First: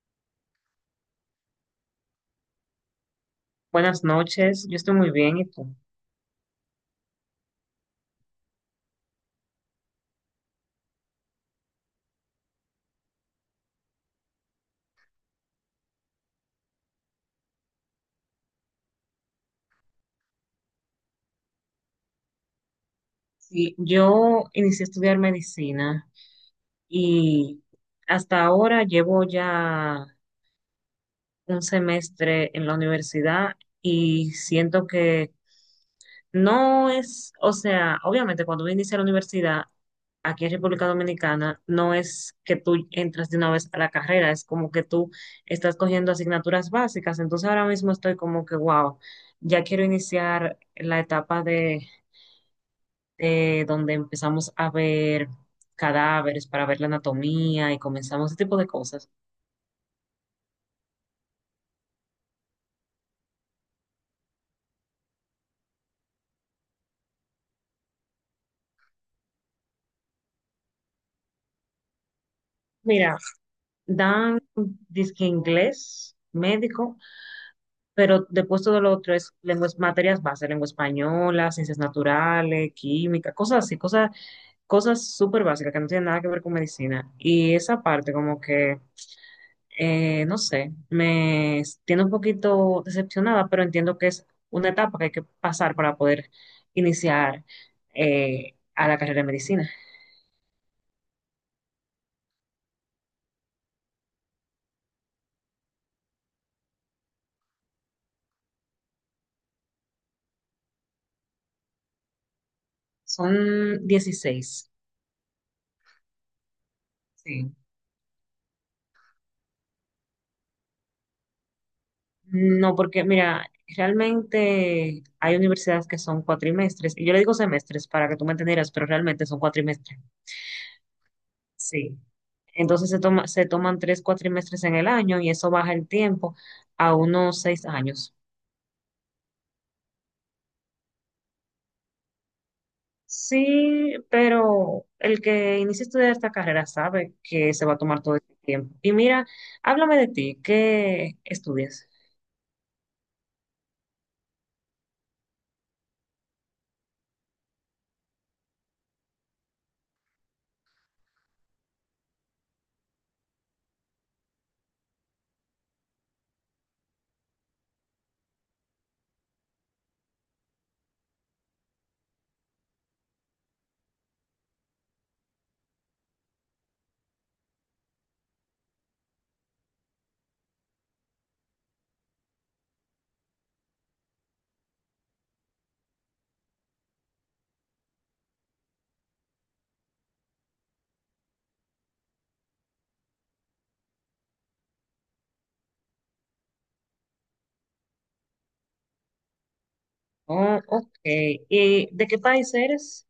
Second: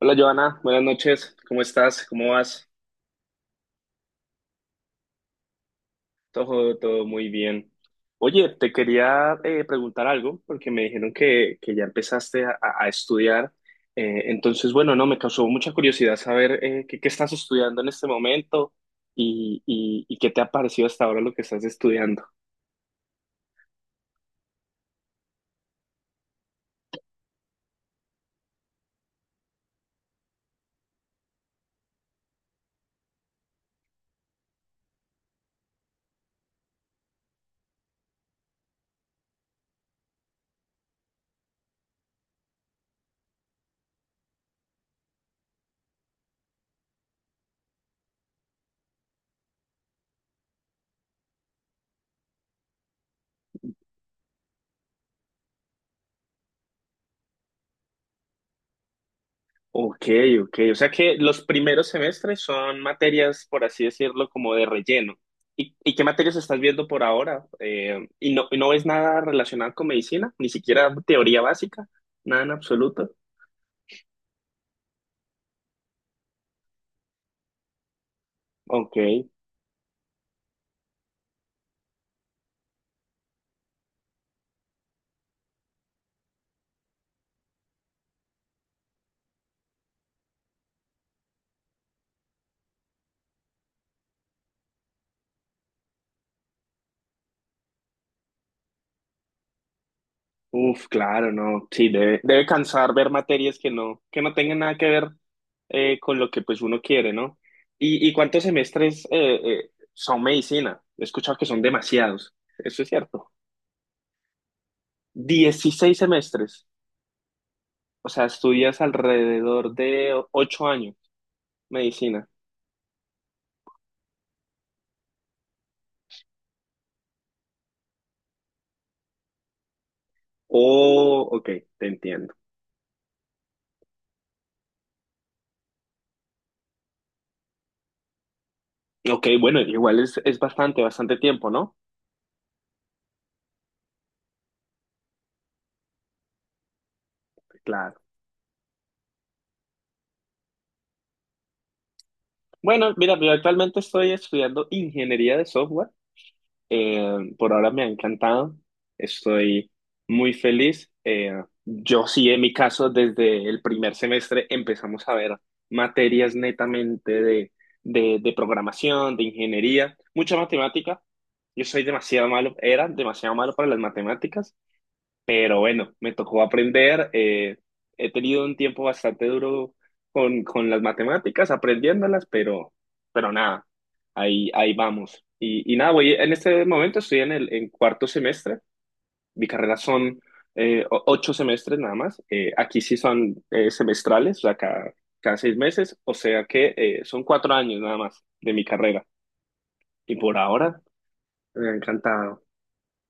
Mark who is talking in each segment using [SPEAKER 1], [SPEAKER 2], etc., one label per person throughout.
[SPEAKER 1] Hola Joana, buenas noches, ¿cómo estás? ¿Cómo vas?
[SPEAKER 2] Buenas noches, yo estoy muy bien, ¿y tú?
[SPEAKER 1] Todo muy bien. Oye, te quería preguntar algo porque me dijeron que ya empezaste a estudiar. Entonces, bueno, no, me causó mucha curiosidad saber qué estás estudiando en este momento y qué te ha parecido hasta ahora lo que estás estudiando.
[SPEAKER 2] Sí, yo inicié a estudiar medicina y hasta ahora llevo ya un semestre en la universidad y siento que no es, o sea, obviamente cuando uno inicia la universidad aquí en República Dominicana, no es que tú entras de una vez a la carrera, es como que tú estás cogiendo asignaturas básicas, entonces ahora mismo estoy como que, wow, ya quiero iniciar la etapa de donde empezamos a ver cadáveres para ver la anatomía y comenzamos ese tipo de cosas.
[SPEAKER 1] Ok, ok. O sea que los primeros semestres son materias, por así decirlo, como de relleno. ¿Y qué materias estás viendo por ahora? ¿Y no ves nada relacionado con medicina? ¿Ni siquiera teoría básica? Nada en absoluto.
[SPEAKER 2] Mira, dan disque inglés, médico, pero después todo lo
[SPEAKER 1] Ok.
[SPEAKER 2] otro es lenguas, materias básicas lengua española, ciencias naturales, química, cosas así, cosas súper básicas que no tienen nada que ver con medicina. Y esa parte como que no sé, me tiene un poquito decepcionada, pero entiendo que es una etapa que hay que pasar para poder iniciar a la carrera de medicina.
[SPEAKER 1] Uf, claro, no. Sí, debe cansar ver materias que no tengan nada que ver con lo que pues uno quiere, ¿no? ¿Y cuántos semestres son medicina? He escuchado que son demasiados. Eso es cierto.
[SPEAKER 2] Son 16.
[SPEAKER 1] 16 semestres.
[SPEAKER 2] Sí.
[SPEAKER 1] O sea, estudias alrededor de ocho años medicina.
[SPEAKER 2] No, porque mira, realmente hay universidades que son cuatrimestres, y yo le digo semestres para que tú me entendieras, pero realmente son cuatrimestres.
[SPEAKER 1] Oh, ok, te
[SPEAKER 2] Sí.
[SPEAKER 1] entiendo.
[SPEAKER 2] Entonces se toman tres cuatrimestres en el año y eso baja el tiempo a unos seis años.
[SPEAKER 1] Ok, bueno, igual es bastante, bastante tiempo, ¿no?
[SPEAKER 2] Sí, pero el que inicia a estudiar esta carrera sabe que se va a
[SPEAKER 1] Claro.
[SPEAKER 2] tomar todo este tiempo. Y mira, háblame de ti, ¿qué estudias?
[SPEAKER 1] Bueno, mira, yo actualmente estoy estudiando ingeniería de software. Por ahora me ha encantado, estoy muy feliz. Yo sí, en mi caso, desde el primer semestre empezamos a ver materias netamente de programación, de ingeniería, mucha matemática. Yo soy demasiado malo, era demasiado malo para las matemáticas. Pero bueno, me tocó aprender. He tenido un tiempo bastante duro con las matemáticas, aprendiéndolas, pero, nada, ahí vamos. Y nada, voy, en este momento estoy en cuarto semestre. Mi carrera son 8 semestres nada más. Aquí sí son semestrales, o sea, cada 6 meses, o sea que son 4 años nada más de mi carrera. Y por
[SPEAKER 2] Oh,
[SPEAKER 1] ahora,
[SPEAKER 2] ok.
[SPEAKER 1] me ha
[SPEAKER 2] ¿Y de qué
[SPEAKER 1] encantado.
[SPEAKER 2] país eres?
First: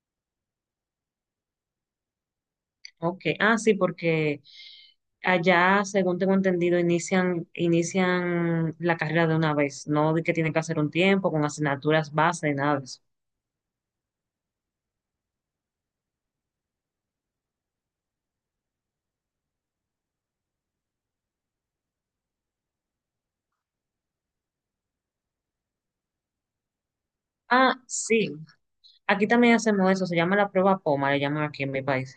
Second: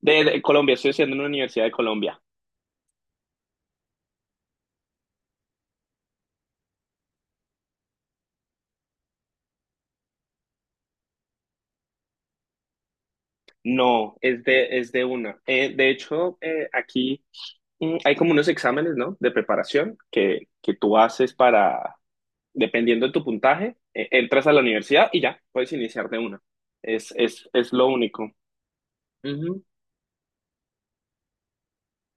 [SPEAKER 1] De Colombia, estoy haciendo en una universidad de Colombia.
[SPEAKER 2] Ok. Ah, sí, porque allá, según tengo entendido, inician la carrera de una vez, no de que tienen que hacer un tiempo con asignaturas base, nada de eso.
[SPEAKER 1] No, es de una. De hecho, aquí hay como unos exámenes, ¿no? De preparación que tú haces para, dependiendo de tu puntaje, entras a la universidad y ya, puedes iniciar de una. Es
[SPEAKER 2] Ah,
[SPEAKER 1] lo
[SPEAKER 2] sí.
[SPEAKER 1] único.
[SPEAKER 2] Aquí también
[SPEAKER 1] Ujú.
[SPEAKER 2] hacemos eso, se llama la prueba POMA, le llaman aquí en mi país.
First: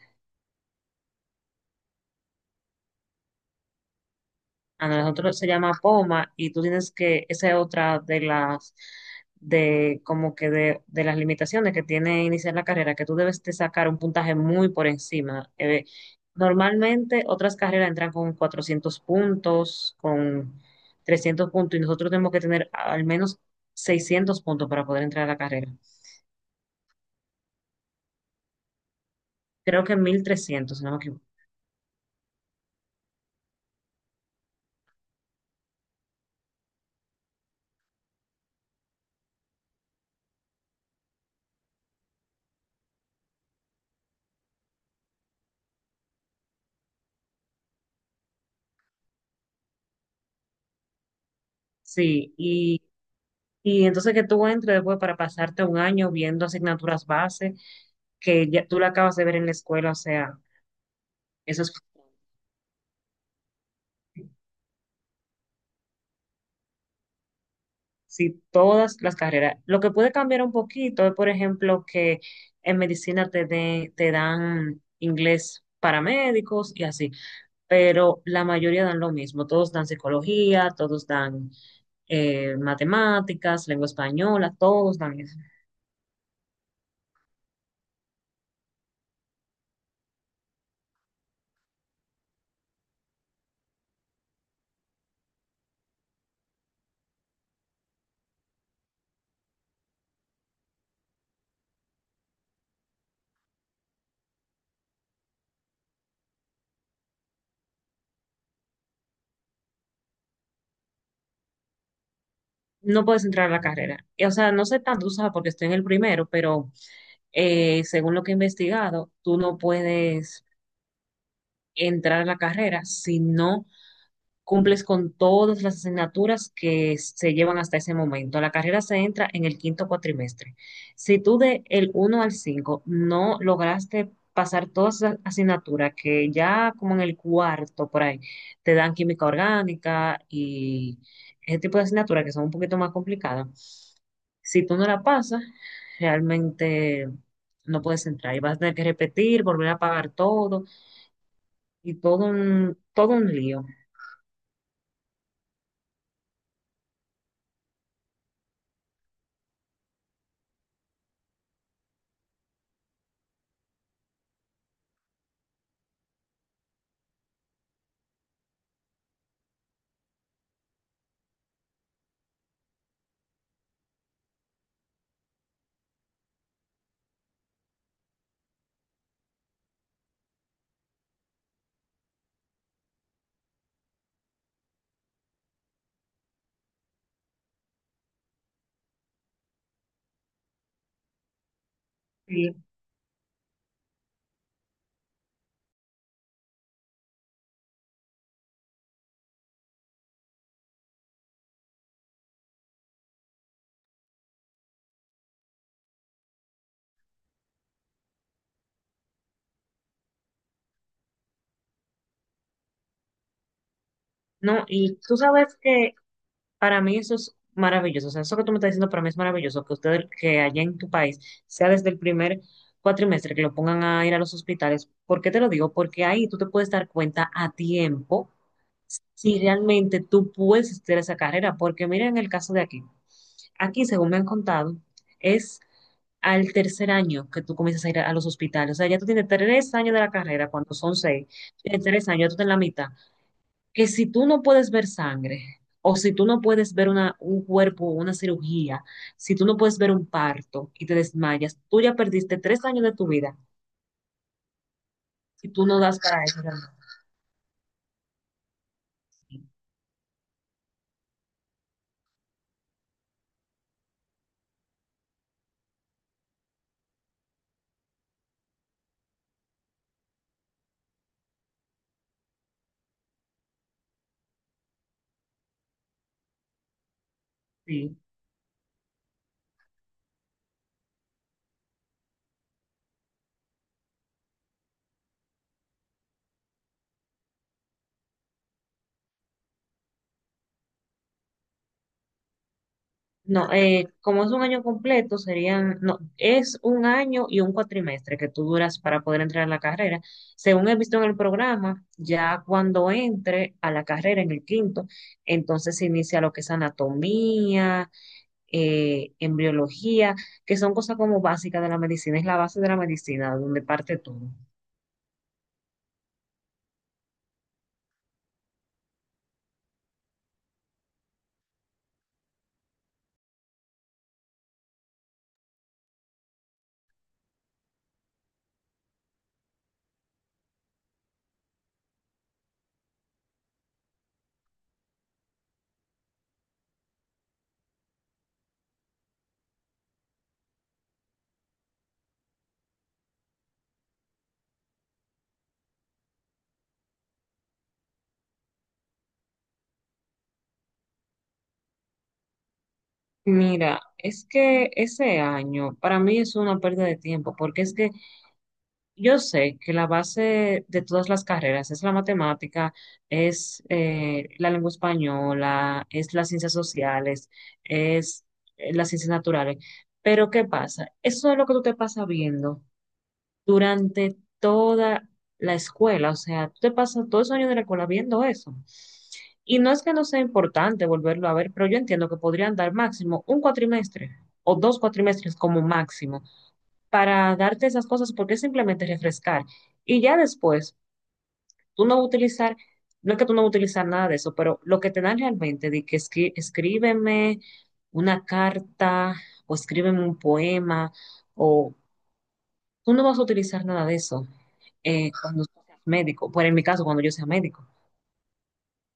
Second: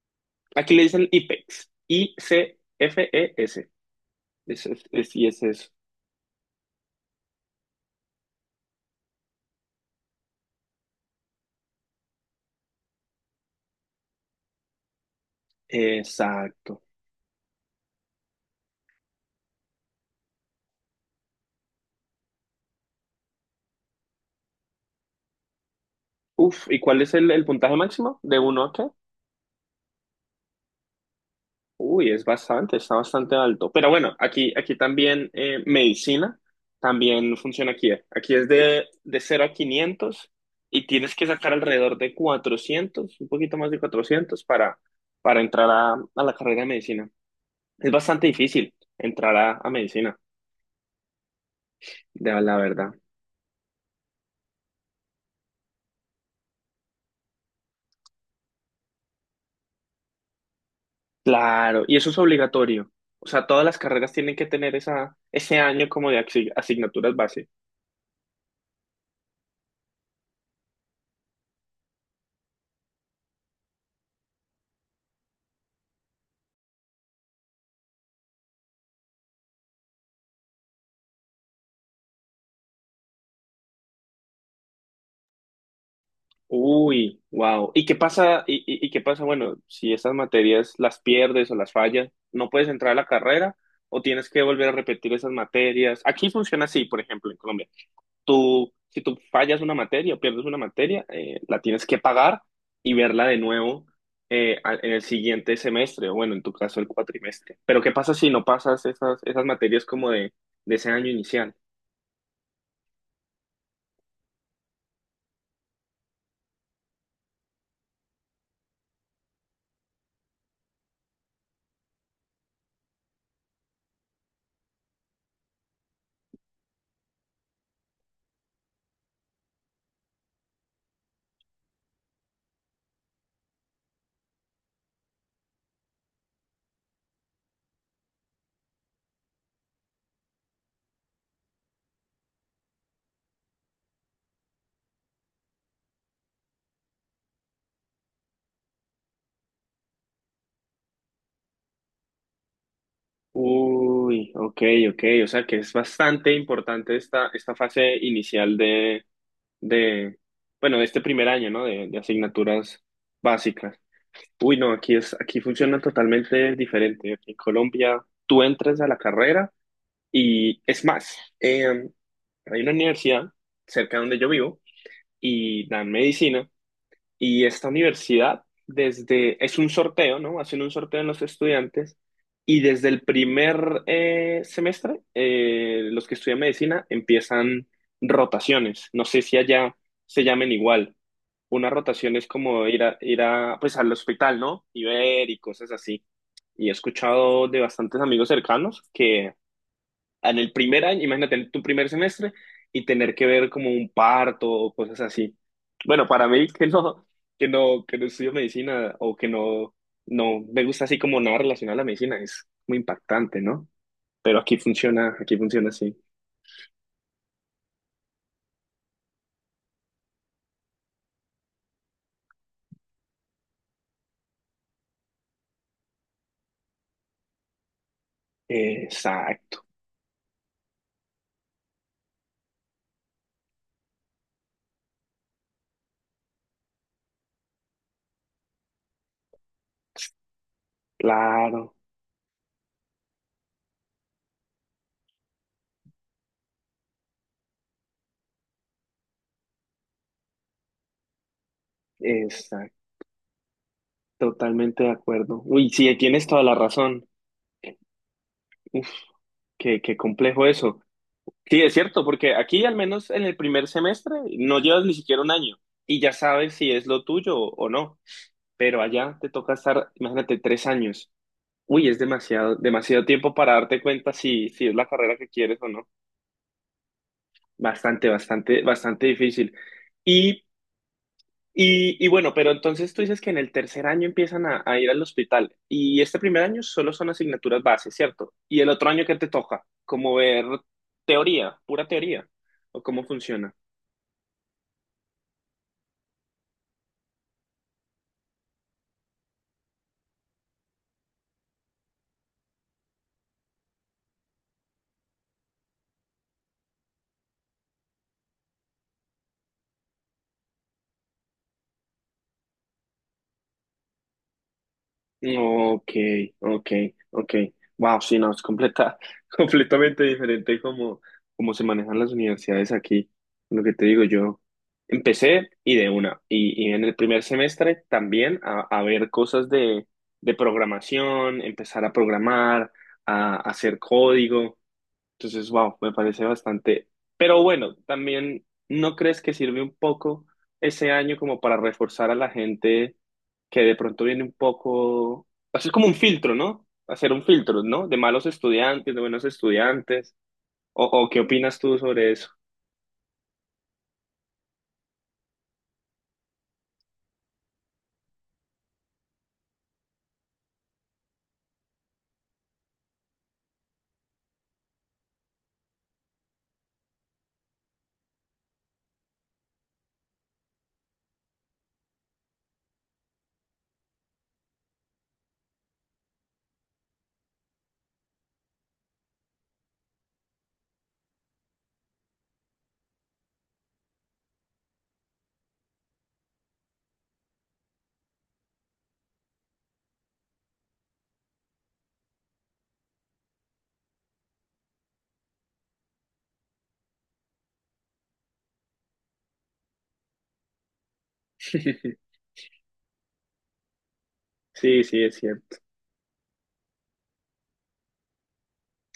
[SPEAKER 1] Aquí le dicen IPEX. ICFES. Es, es,
[SPEAKER 2] A
[SPEAKER 1] es- y
[SPEAKER 2] nosotros
[SPEAKER 1] es
[SPEAKER 2] se
[SPEAKER 1] eso.
[SPEAKER 2] llama poma y tú tienes que, esa es otra de las, de de las limitaciones que tiene iniciar la carrera, que tú debes de sacar un puntaje muy por encima.
[SPEAKER 1] Exacto.
[SPEAKER 2] Normalmente otras carreras entran con 400 puntos, con 300 puntos y nosotros tenemos que tener al menos 600 puntos para poder entrar a la carrera.
[SPEAKER 1] Uf, ¿y cuál es el puntaje máximo? ¿De uno a qué?
[SPEAKER 2] Creo que 1300, si no me equivoco.
[SPEAKER 1] Uy, es bastante, está bastante alto. Pero bueno, aquí, también medicina también funciona aquí. Aquí es de 0 a 500 y tienes que sacar alrededor de 400, un poquito más de 400 para entrar a la carrera de medicina. Es bastante difícil entrar a medicina,
[SPEAKER 2] Sí,
[SPEAKER 1] de la
[SPEAKER 2] y
[SPEAKER 1] verdad.
[SPEAKER 2] Y entonces que tú entres después para pasarte un año viendo asignaturas base que ya tú la acabas de ver en la escuela, o sea, eso es
[SPEAKER 1] Claro, y eso es obligatorio. O sea, todas las carreras tienen que tener esa, ese año como de asignaturas.
[SPEAKER 2] sí, todas las carreras. Lo que puede cambiar un poquito es, por ejemplo, que en medicina te dan inglés para médicos y así, pero la mayoría dan lo mismo, todos dan psicología, todos dan matemáticas, lengua española, todos dan eso.
[SPEAKER 1] Uy, wow. ¿Y qué pasa? ¿Y qué pasa? Bueno, si esas materias las pierdes o las fallas, ¿no puedes entrar a la carrera o tienes que volver a repetir esas materias? Aquí funciona así, por ejemplo, en Colombia. Si tú fallas una materia o pierdes una materia, la tienes que pagar y verla de nuevo en el siguiente semestre, o bueno, en tu caso el cuatrimestre. Pero ¿qué pasa si no pasas esas, materias como de ese año inicial?
[SPEAKER 2] No puedes entrar a la carrera. Y, o sea, no sé tanto, tú sabes, porque estoy en el primero, pero según lo que he investigado, tú no puedes entrar a la carrera si no cumples con todas las asignaturas que se llevan hasta ese momento. La carrera se entra en el quinto cuatrimestre. Si tú de el uno al 5 no lograste pasar todas las asignaturas que ya como en el cuarto por ahí te dan química orgánica y ese tipo de asignaturas que son un poquito más complicadas, si tú no la pasas, realmente no puedes entrar y vas a tener que repetir, volver a pagar todo y todo un lío.
[SPEAKER 1] Uy, ok, ok, o sea que es bastante importante esta, fase inicial de, bueno, de este primer año, ¿no? De asignaturas básicas. Uy, no, aquí funciona totalmente diferente. Aquí en Colombia tú entras a la carrera y es más, hay una universidad cerca de donde yo vivo y dan medicina y esta universidad, es un sorteo, ¿no? Hacen un sorteo en los estudiantes y desde el primer semestre, los que estudian medicina empiezan rotaciones. No sé si allá se llamen igual. Una rotación es como ir a, pues al hospital, ¿no? Y ver y cosas así. Y he escuchado de bastantes amigos cercanos que en el primer año, imagínate, en tu primer semestre y tener que ver como un parto o cosas así. Bueno, para mí que no estudio medicina o que no me gusta así como nada relacionado a la medicina, es muy impactante, ¿no? Pero aquí
[SPEAKER 2] No, y
[SPEAKER 1] funciona,
[SPEAKER 2] tú
[SPEAKER 1] aquí
[SPEAKER 2] sabes
[SPEAKER 1] funciona
[SPEAKER 2] que
[SPEAKER 1] así.
[SPEAKER 2] para mí eso es maravilloso. O sea, eso que tú me estás diciendo para mí es maravilloso, que ustedes, que allá en tu país, sea desde el primer cuatrimestre que lo pongan a ir a los hospitales. ¿Por qué te lo digo? Porque ahí tú te puedes dar cuenta a tiempo si
[SPEAKER 1] Exacto,
[SPEAKER 2] realmente tú puedes hacer esa carrera. Porque mira en el caso de aquí. Aquí, según me han contado, es al tercer año que tú comienzas a ir a los hospitales. O sea, ya tú tienes tres años de la carrera, cuando son seis,
[SPEAKER 1] claro,
[SPEAKER 2] tienes tres años, tú estás en la mitad que si tú no puedes ver sangre, o si tú no puedes ver un cuerpo, una cirugía, si tú no puedes ver un parto y te desmayas, tú ya perdiste tres
[SPEAKER 1] exacto,
[SPEAKER 2] años de tu vida
[SPEAKER 1] totalmente de acuerdo.
[SPEAKER 2] si tú
[SPEAKER 1] Uy,
[SPEAKER 2] no
[SPEAKER 1] sí,
[SPEAKER 2] das para
[SPEAKER 1] tienes
[SPEAKER 2] eso
[SPEAKER 1] toda la
[SPEAKER 2] realmente.
[SPEAKER 1] razón. Uf, qué complejo eso. Sí, es cierto, porque aquí al menos en el primer semestre no llevas ni siquiera un año y ya sabes si es lo tuyo o no, pero allá te toca estar, imagínate, 3 años. Uy, es demasiado, demasiado tiempo para darte cuenta si, es la carrera que quieres o no.
[SPEAKER 2] Sí.
[SPEAKER 1] Bastante, bastante, bastante difícil. Y, y bueno, pero entonces tú dices que en el tercer año empiezan a ir al hospital y este primer año solo son asignaturas base, ¿cierto? Y el otro año que te toca, como ver teoría, pura teoría, o cómo
[SPEAKER 2] No,
[SPEAKER 1] funciona.
[SPEAKER 2] como es un año completo, serían, no, es un año y un cuatrimestre que tú duras para poder entrar a la carrera. Según he visto en el programa, ya cuando entre a la carrera en el quinto, entonces se inicia lo que es anatomía, embriología, que son cosas como básicas de la medicina, es la base de la medicina, donde parte todo.
[SPEAKER 1] Ok, ok, ok. Wow, sí, no, es completamente diferente como, se manejan las universidades aquí. Lo que te digo, yo empecé y de una. Y en el primer semestre también a, ver cosas de programación, empezar a programar, a hacer código. Entonces, wow, me parece bastante. Pero bueno, también, ¿no crees que sirve un poco ese año como para reforzar a la gente? Que de pronto viene un poco, hacer como un filtro, ¿no? Hacer un filtro, ¿no? De malos estudiantes, de buenos estudiantes. ¿O qué opinas tú sobre eso?
[SPEAKER 2] Mira, es que ese año para mí es una pérdida de tiempo, porque es que yo sé que la base de todas las carreras es la matemática, es la lengua española, es las ciencias sociales, es las ciencias naturales. Pero ¿qué pasa? Eso es lo que tú te pasas viendo durante toda la escuela. O sea, tú te pasas todos esos años de la escuela viendo eso. Y no es que no sea importante volverlo a ver, pero yo entiendo que podrían dar máximo un cuatrimestre o dos cuatrimestres como máximo para darte esas cosas porque es simplemente refrescar. Y ya después, tú no vas a utilizar, no es que tú no vas a utilizar nada de eso, pero lo que te dan realmente de que escríbeme una carta o escríbeme un poema o tú no vas a utilizar nada de eso
[SPEAKER 1] Sí, sí, es
[SPEAKER 2] cuando
[SPEAKER 1] cierto.
[SPEAKER 2] tú seas médico. Bueno, en mi caso, cuando yo sea médico.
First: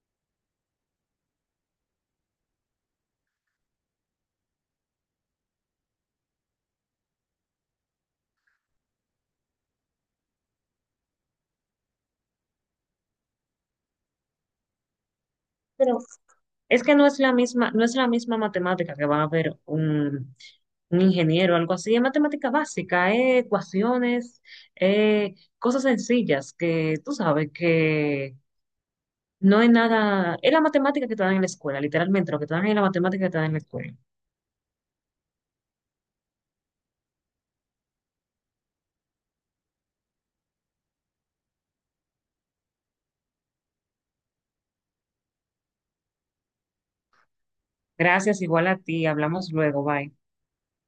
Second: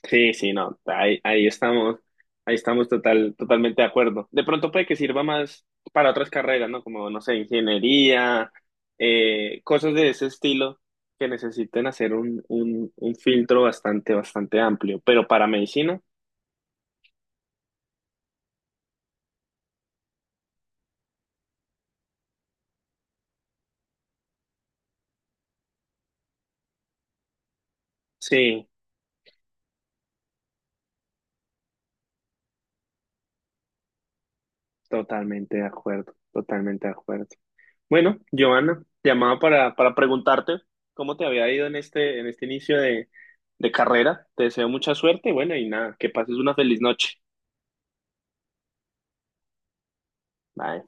[SPEAKER 1] Sí, sí, no, ahí, estamos, ahí estamos totalmente de acuerdo. De pronto puede que sirva más para otras carreras, ¿no? Como, no sé, ingeniería, cosas de ese estilo que necesiten hacer un, filtro bastante, bastante amplio. Pero para
[SPEAKER 2] Pero
[SPEAKER 1] medicina,
[SPEAKER 2] es que no es la misma, no es la misma matemática que va a ver un ingeniero o algo así. Es matemática básica, ecuaciones, cosas sencillas que tú sabes que
[SPEAKER 1] sí,
[SPEAKER 2] no es nada. Es la matemática que te dan en la escuela, literalmente. Lo que te dan es la matemática que te dan en la escuela.
[SPEAKER 1] totalmente de acuerdo, totalmente de acuerdo. Bueno, Giovanna, te llamaba para, preguntarte cómo te había ido en este, inicio de carrera. Te deseo mucha suerte, bueno, y nada, que pases una feliz noche.
[SPEAKER 2] Gracias, igual a ti. Hablamos luego. Bye.
[SPEAKER 1] Bye.